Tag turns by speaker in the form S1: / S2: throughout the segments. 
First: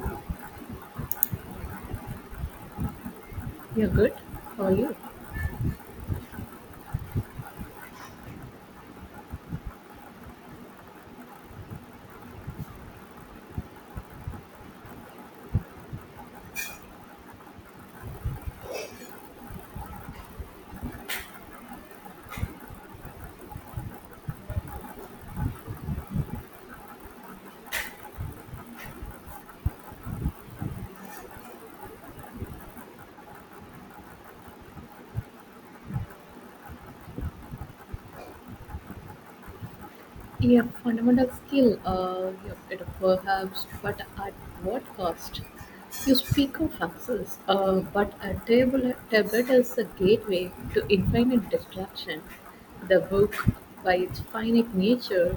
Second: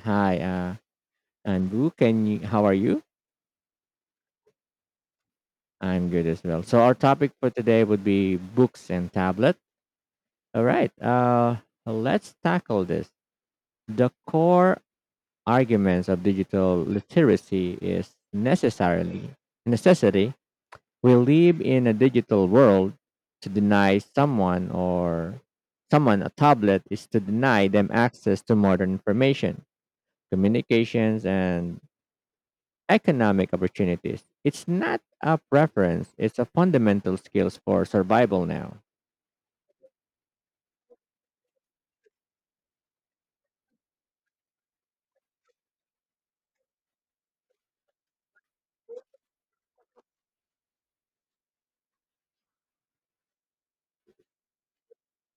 S1: Hi, Anbu. Can you? How are you?
S2: Yeah, good. How are you?
S1: I'm good as well. So our topic for today would be books and tablet. All right. Let's tackle this. The core arguments of digital literacy is necessarily necessity. We live in a digital world. To deny someone or someone a tablet is to deny them access to modern information, communications, and economic opportunities. It's not a preference, it's a fundamental skills for survival now.
S2: Yeah, fundamental skill, yep, it perhaps, but at what cost? You speak of success, but a tablet is a gateway to infinite distraction. The book, by its finite nature,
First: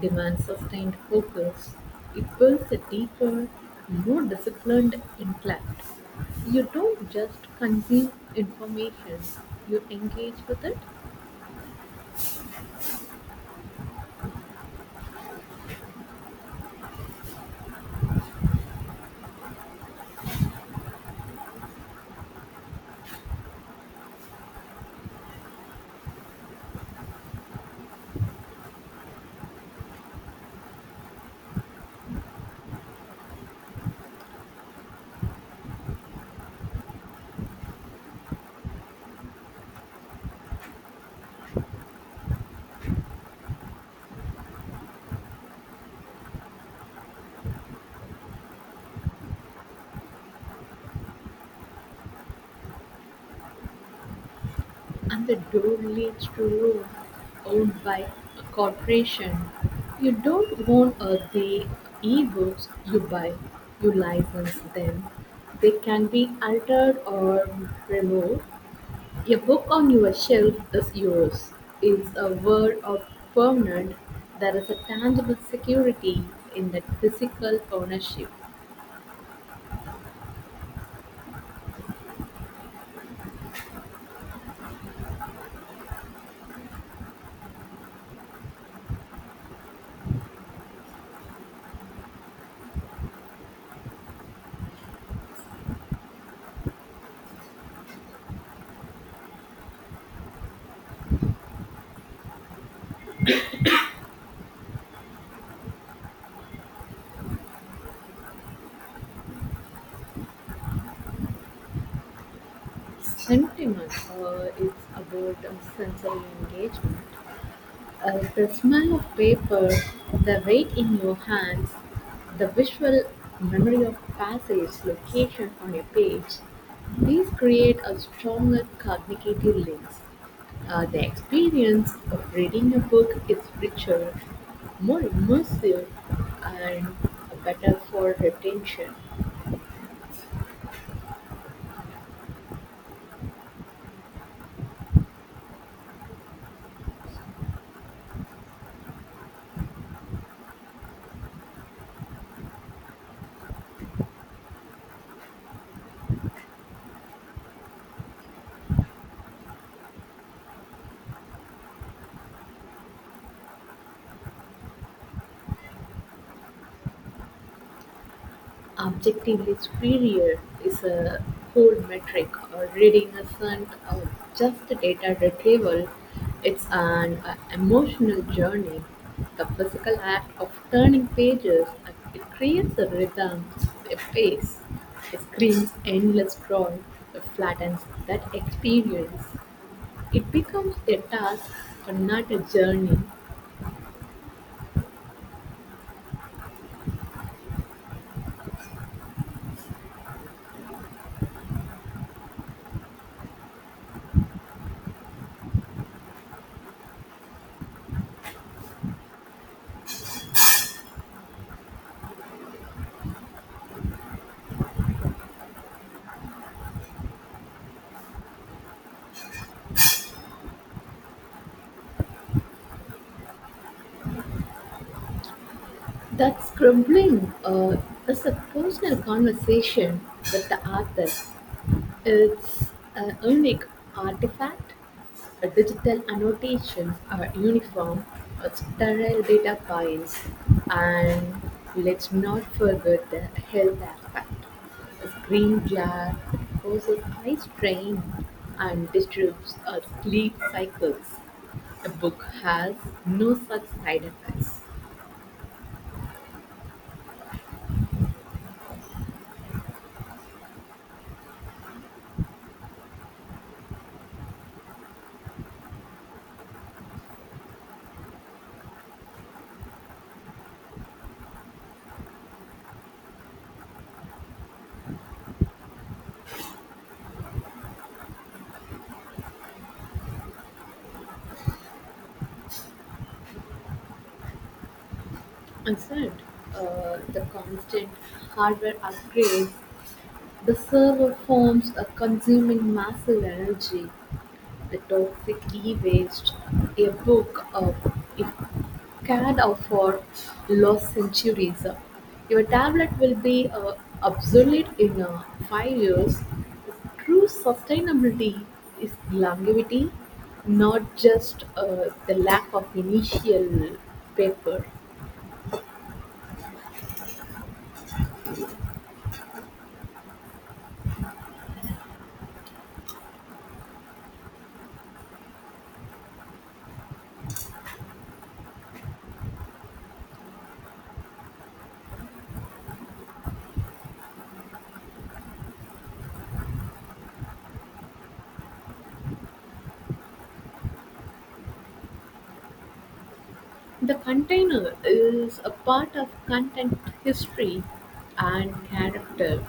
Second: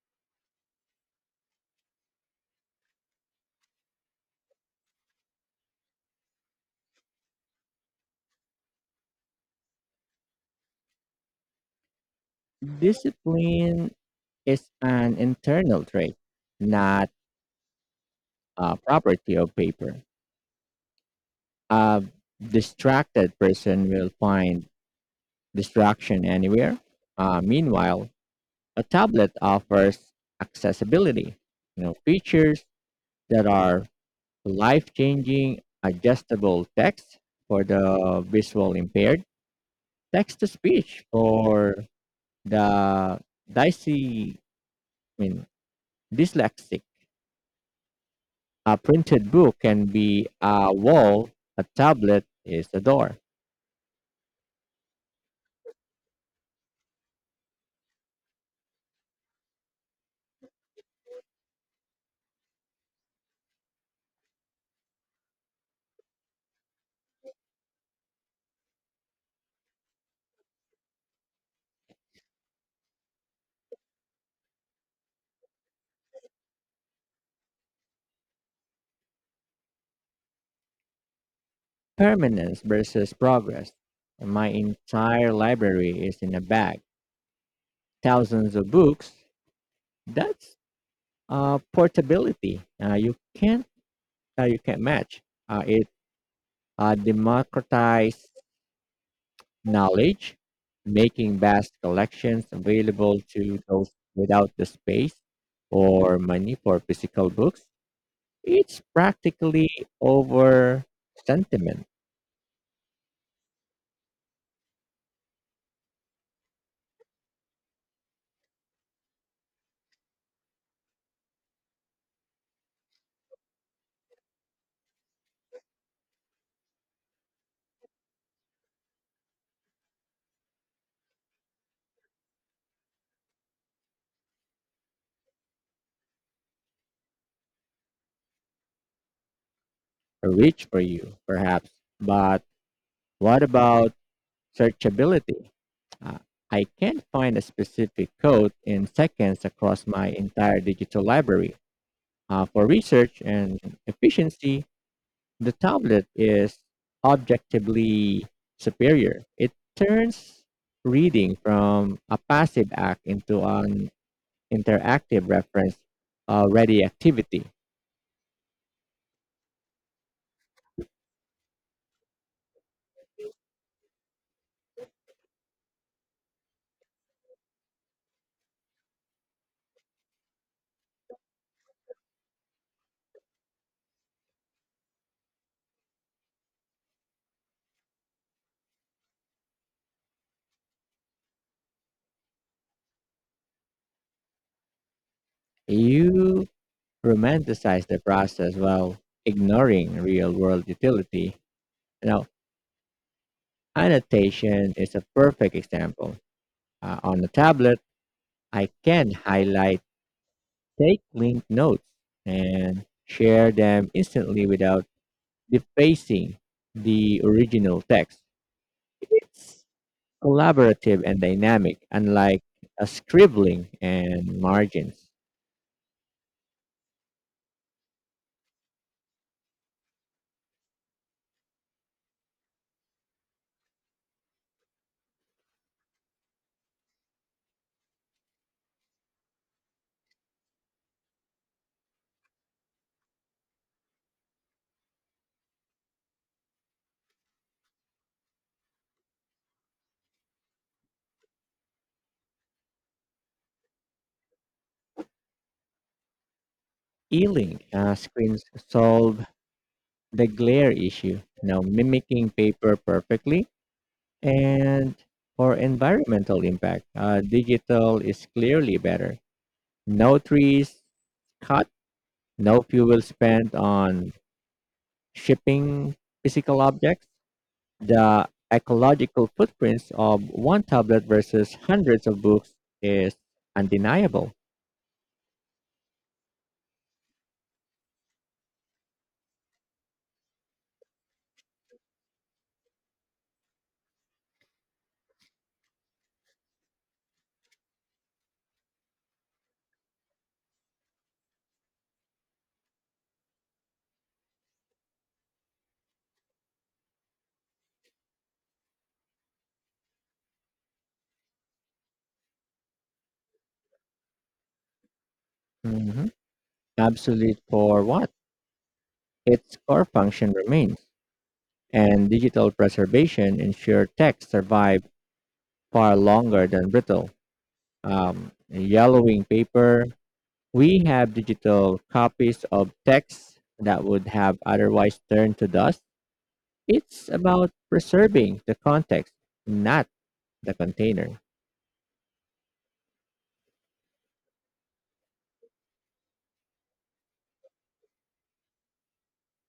S2: demands sustained focus. It builds a deeper, more disciplined intellect. You don't just consume information, you engage with it.
S1: Discipline is an internal trait, not a property of paper. A distracted person will find distraction anywhere. Meanwhile, a tablet offers accessibility, features that are life-changing, adjustable text for the visual impaired, text-to-speech for the dysy. I mean, dyslexic. A printed book can be a wall, a tablet is a door.
S2: And the door leads to room owned by a corporation. You don't own the e-books you buy, you license them. They can be altered or removed. A book on your shelf is yours. It's a word of permanent. There is a tangible security in that physical ownership.
S1: Permanence versus progress. My entire library is in a bag. Thousands of books, that's portability. You can't match. It democratized knowledge, making vast collections available to those without the space or money for physical books. It's practically over sentiment,
S2: Sentiment is about sensory engagement. The smell of paper, the weight in your hands, the visual memory of passage location on a page, these create a stronger cognitive links. The experience of reading a book is richer, more immersive, and better for retention.
S1: rich for you, perhaps. But what about searchability? Uh, I can't find a specific code in seconds across my entire digital library. For research and efficiency, the tablet is objectively superior. It turns reading from a passive act into an interactive reference ready activity.
S2: Objectively superior is a cold metric, or reading isn't just data retrieval, it's an emotional journey. The physical act of turning pages, it creates a rhythm, a pace. It screams endless scroll, it flattens that experience. It becomes a task, but not a journey.
S1: You romanticize the process while ignoring real world utility. Now, annotation is a perfect example. On the tablet, I can highlight, take linked notes and share them instantly without defacing the original text. It's collaborative and dynamic, unlike a scribbling and margins.
S2: That scribbling is a personal conversation with the author. It's a unique artifact, a digital annotation, a uniform, a sterile data files. And let's not forget the health aspect. A screen glare causes eye strain and disturbs our sleep cycles. A book has no such side effects.
S1: E-link screens solve the glare issue, now mimicking paper perfectly. And for environmental impact, digital is clearly better. No trees cut, no fuel spent on shipping physical objects, the ecological footprints of one tablet versus hundreds of books is undeniable.
S2: And third, the constant hardware upgrades. The server forms are consuming massive energy, the toxic e-waste, a book you can't afford, lost centuries. Your tablet will be obsolete in 5 years. True sustainability is longevity, not just the lack of initial paper.
S1: Mhm. Absolute for what? Its core function remains, and digital preservation ensure text survive far longer than brittle, yellowing paper. We have digital copies of texts that would have otherwise turned to dust. It's about preserving the context, not the container.
S2: The container is a part of content history and character.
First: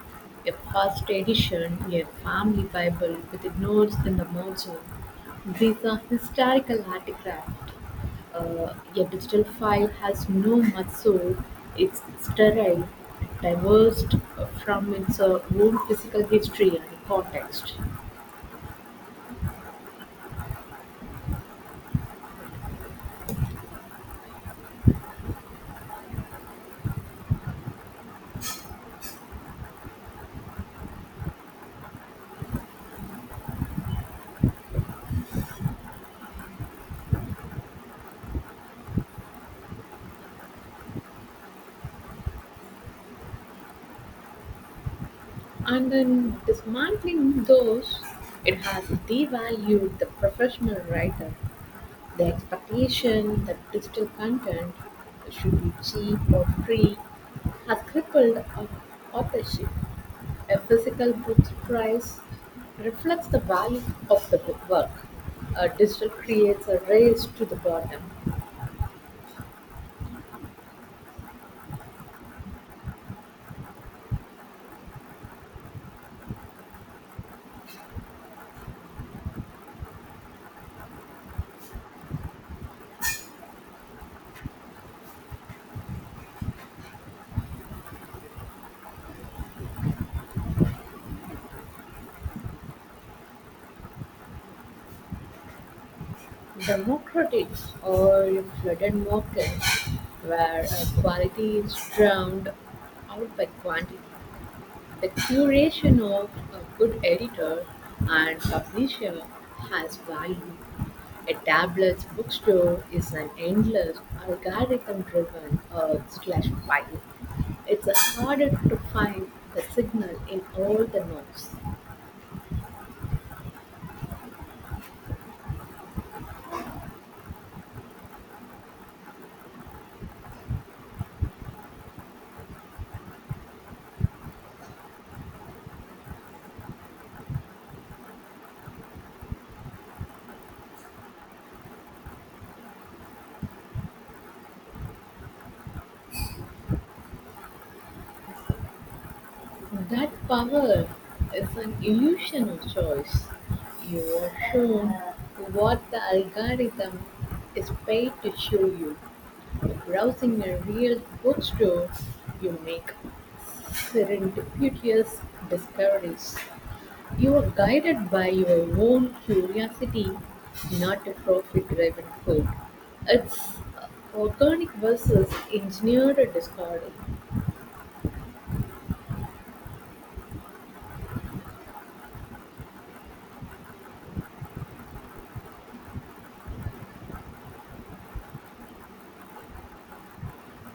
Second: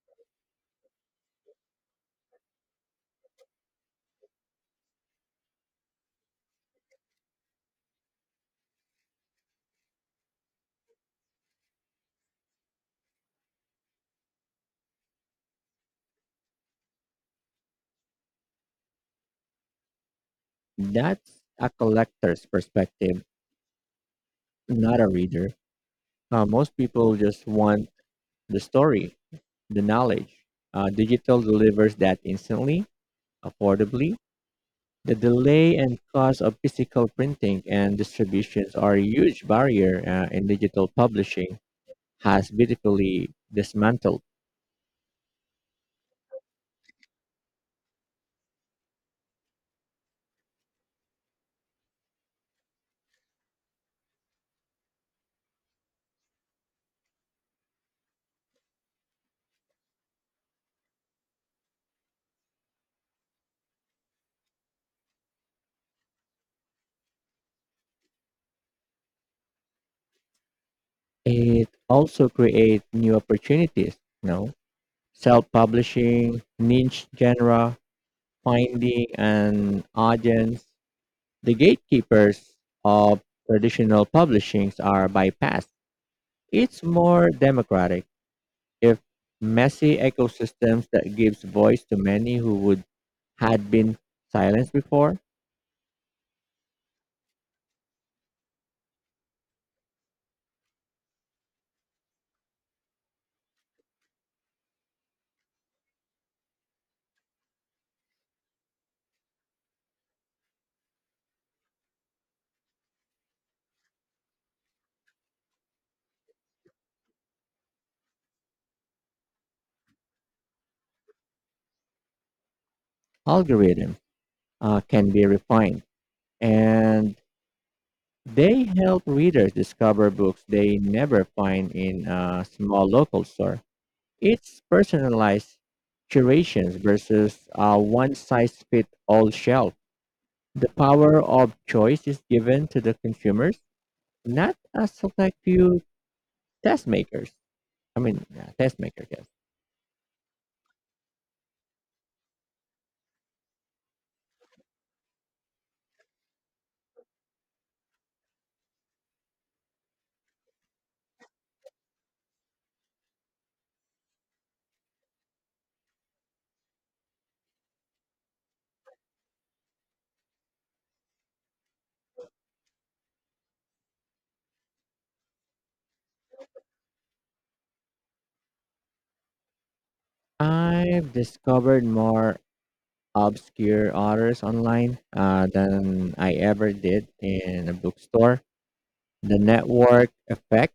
S2: A first edition, a family Bible with notes in the margin. These are historical artifacts. A digital file has no much soul. It's sterile, divorced from its own physical history and context.
S1: That's a collector's perspective, not a reader. Most people just want the story, the knowledge. Digital delivers that instantly, affordably. The delay and cost of physical printing and distributions are a huge barrier in digital publishing has beautifully dismantled.
S2: Dismantling those, it has devalued the professional writer. The expectation that digital content should be cheap or free has crippled authorship. A physical book's price reflects the value of the book work. A digital creates a race to the bottom.
S1: It also creates new opportunities, you know, self-publishing, niche genre, finding an audience. The gatekeepers of traditional publishings are bypassed. It's more democratic. If messy ecosystems that gives voice to many who would had been silenced before,
S2: Democratic or a flooded market where quality is drowned out by quantity. The curation of a good editor and publisher has value. A tablet's bookstore is an endless algorithm-driven slash file. It's harder to find the signal in all the noise.
S1: algorithms can be refined and they help readers discover books they never find in a small local store. It's personalized curations versus a one size fit all shelf. The power of choice is given to the consumers, not a select few test makers. I mean, yeah, test makers, yes.
S2: That power is an illusion of choice. You are shown what the algorithm is paid to show you. Browsing a real bookstore, you make serendipitous discoveries. You are guided by your own curiosity, not a profit driven pull. It's organic versus engineered discarded.
S1: I've discovered more obscure authors online than I ever did in a bookstore. The network effect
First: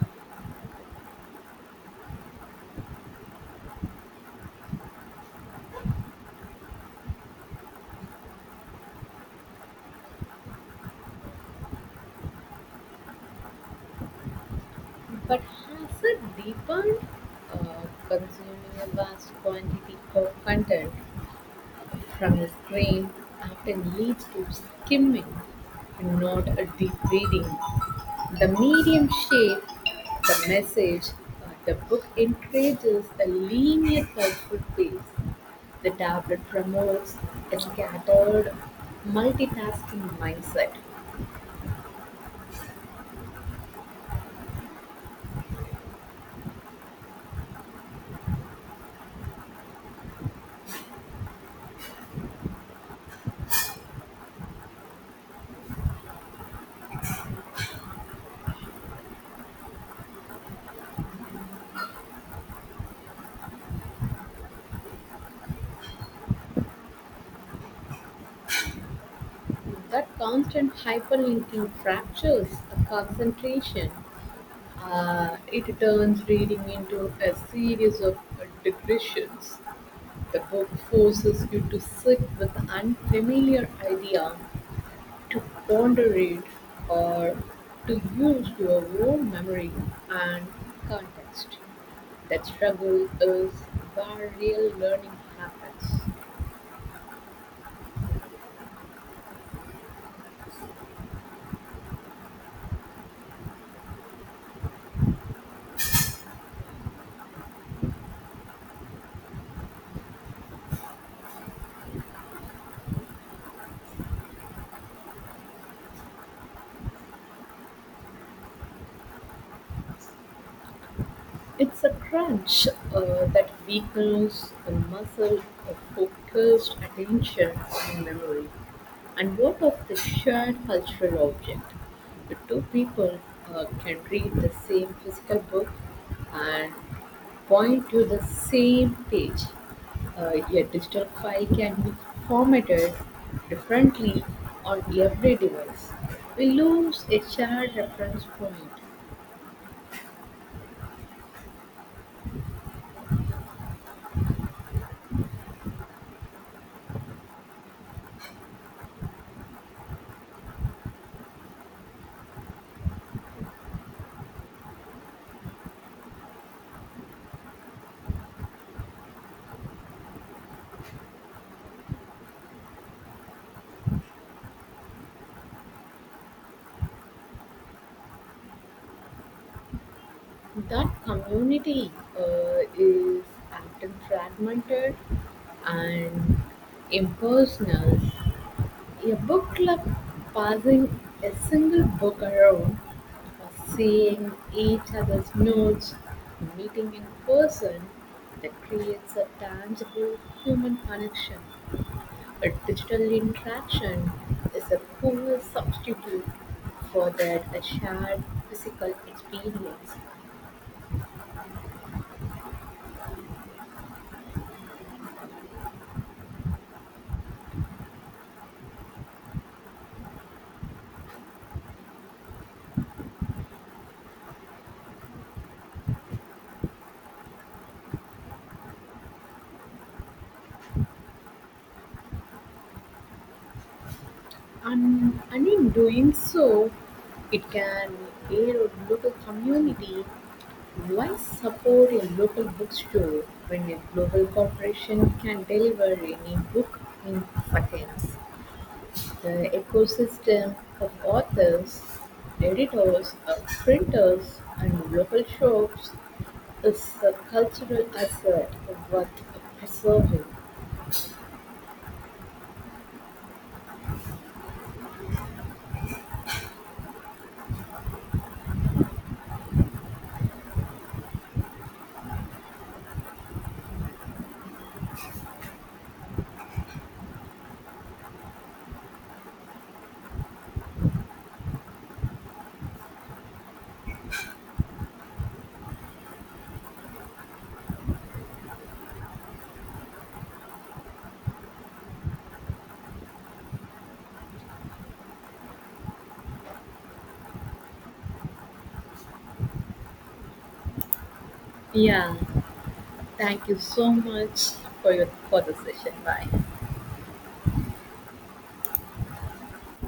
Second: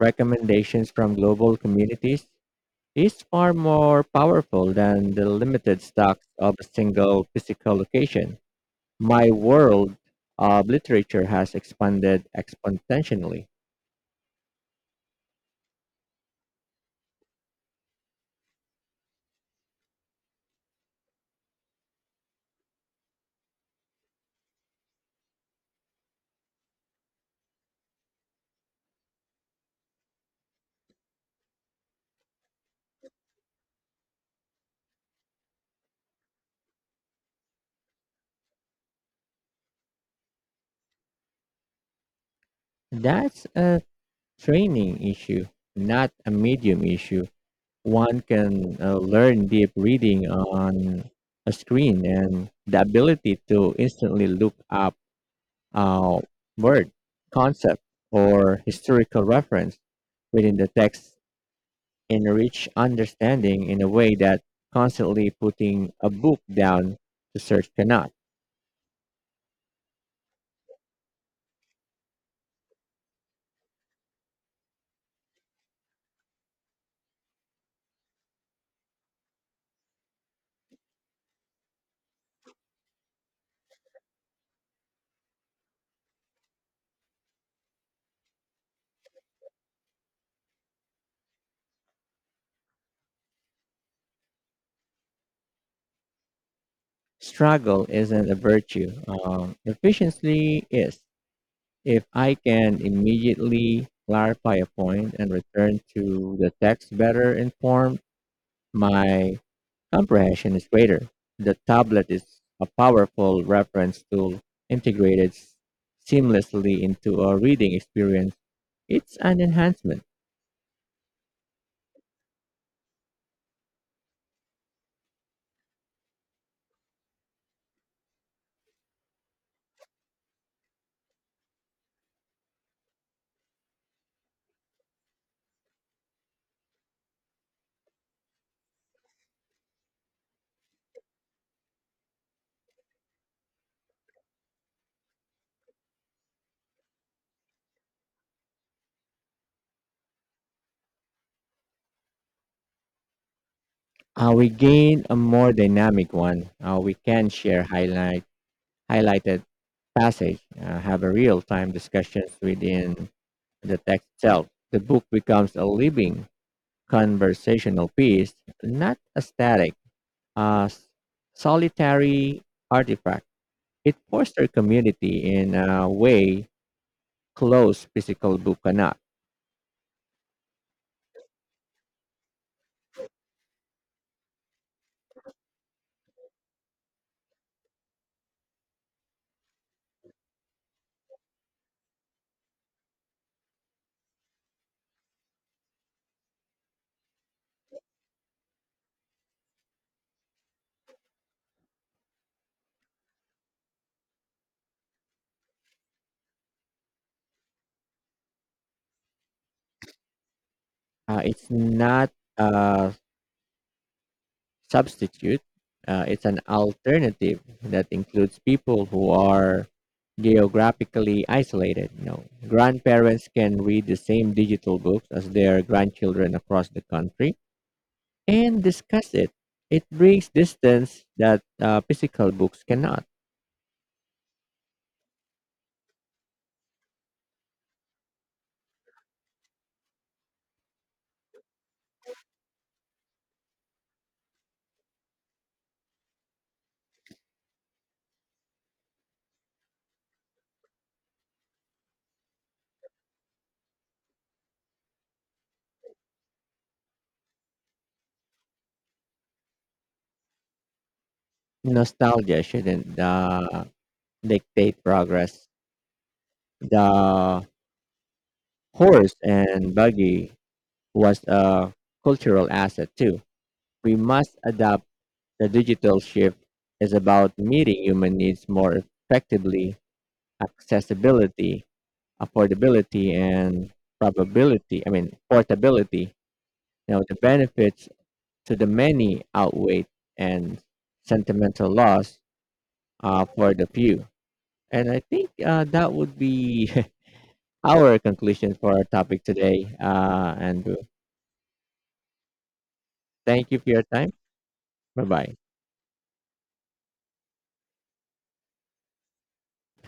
S1: recommendations from global communities is far more powerful than the limited stocks of a single physical location. My world of literature has expanded exponentially.
S2: But has it deepened, consuming a vast quantity of content? From his brain often leads to skimming and not a deep reading. The medium shape, the message, the book encourages a linear thoughtful pace. The tablet promotes a scattered, multitasking mindset.
S1: That's a training issue, not a medium issue. One can learn deep reading on a screen, and the ability to instantly look up uh, word, concept, or historical reference within the text enrich understanding in a way that constantly putting a book down to search cannot.
S2: That constant hyperlinking fractures a concentration. It turns reading into a series of digressions. The book forces you to sit with an unfamiliar idea, to ponder it, or to use your own memory and context. That struggle is where real learning happens.
S1: Struggle isn't a virtue. Efficiency is. If I can immediately clarify a point and return to the text better informed, my comprehension is greater. The tablet is a powerful reference tool integrated seamlessly into a reading experience. It's an enhancement.
S2: It's a crunch that weakens the muscle of focused attention and memory. And what of the shared cultural object? Two people can read the same physical book and point to the same page. A digital file can be formatted differently on every device. We lose a shared reference point.
S1: We gain a more dynamic one. We can share highlighted passage, have a real-time discussions within the text itself. The book becomes a living conversational piece, not a static, uh, solitary artifact. It fosters community in a way close physical book cannot.
S2: That community is often fragmented and impersonal. A book club passing a single book around, seeing each other's notes, meeting in person, that creates a tangible human connection. A digital interaction is a poor substitute for that a shared physical experience.
S1: It's not a substitute. It's an alternative that includes people who are geographically isolated. You know, grandparents can read the same digital books as their grandchildren across the country and discuss it. It brings distance that physical books cannot.
S2: And in doing so, it can aid a local community. Why support a local bookstore when a global corporation can deliver any book in seconds? The ecosystem of authors, editors, printers, and local shops is a cultural asset worth preserving.
S1: Nostalgia shouldn't dictate progress. The horse and buggy was a cultural asset too. We must adapt. The digital shift is about meeting human needs more effectively. Accessibility, affordability, and portability. Now, the benefits to the many outweigh and sentimental loss for the few. And I think that would be our conclusion for our topic today, Andrew.
S2: Yeah, thank
S1: Thank
S2: you
S1: you for your
S2: so
S1: time.
S2: much
S1: Bye bye.
S2: for the session. Bye.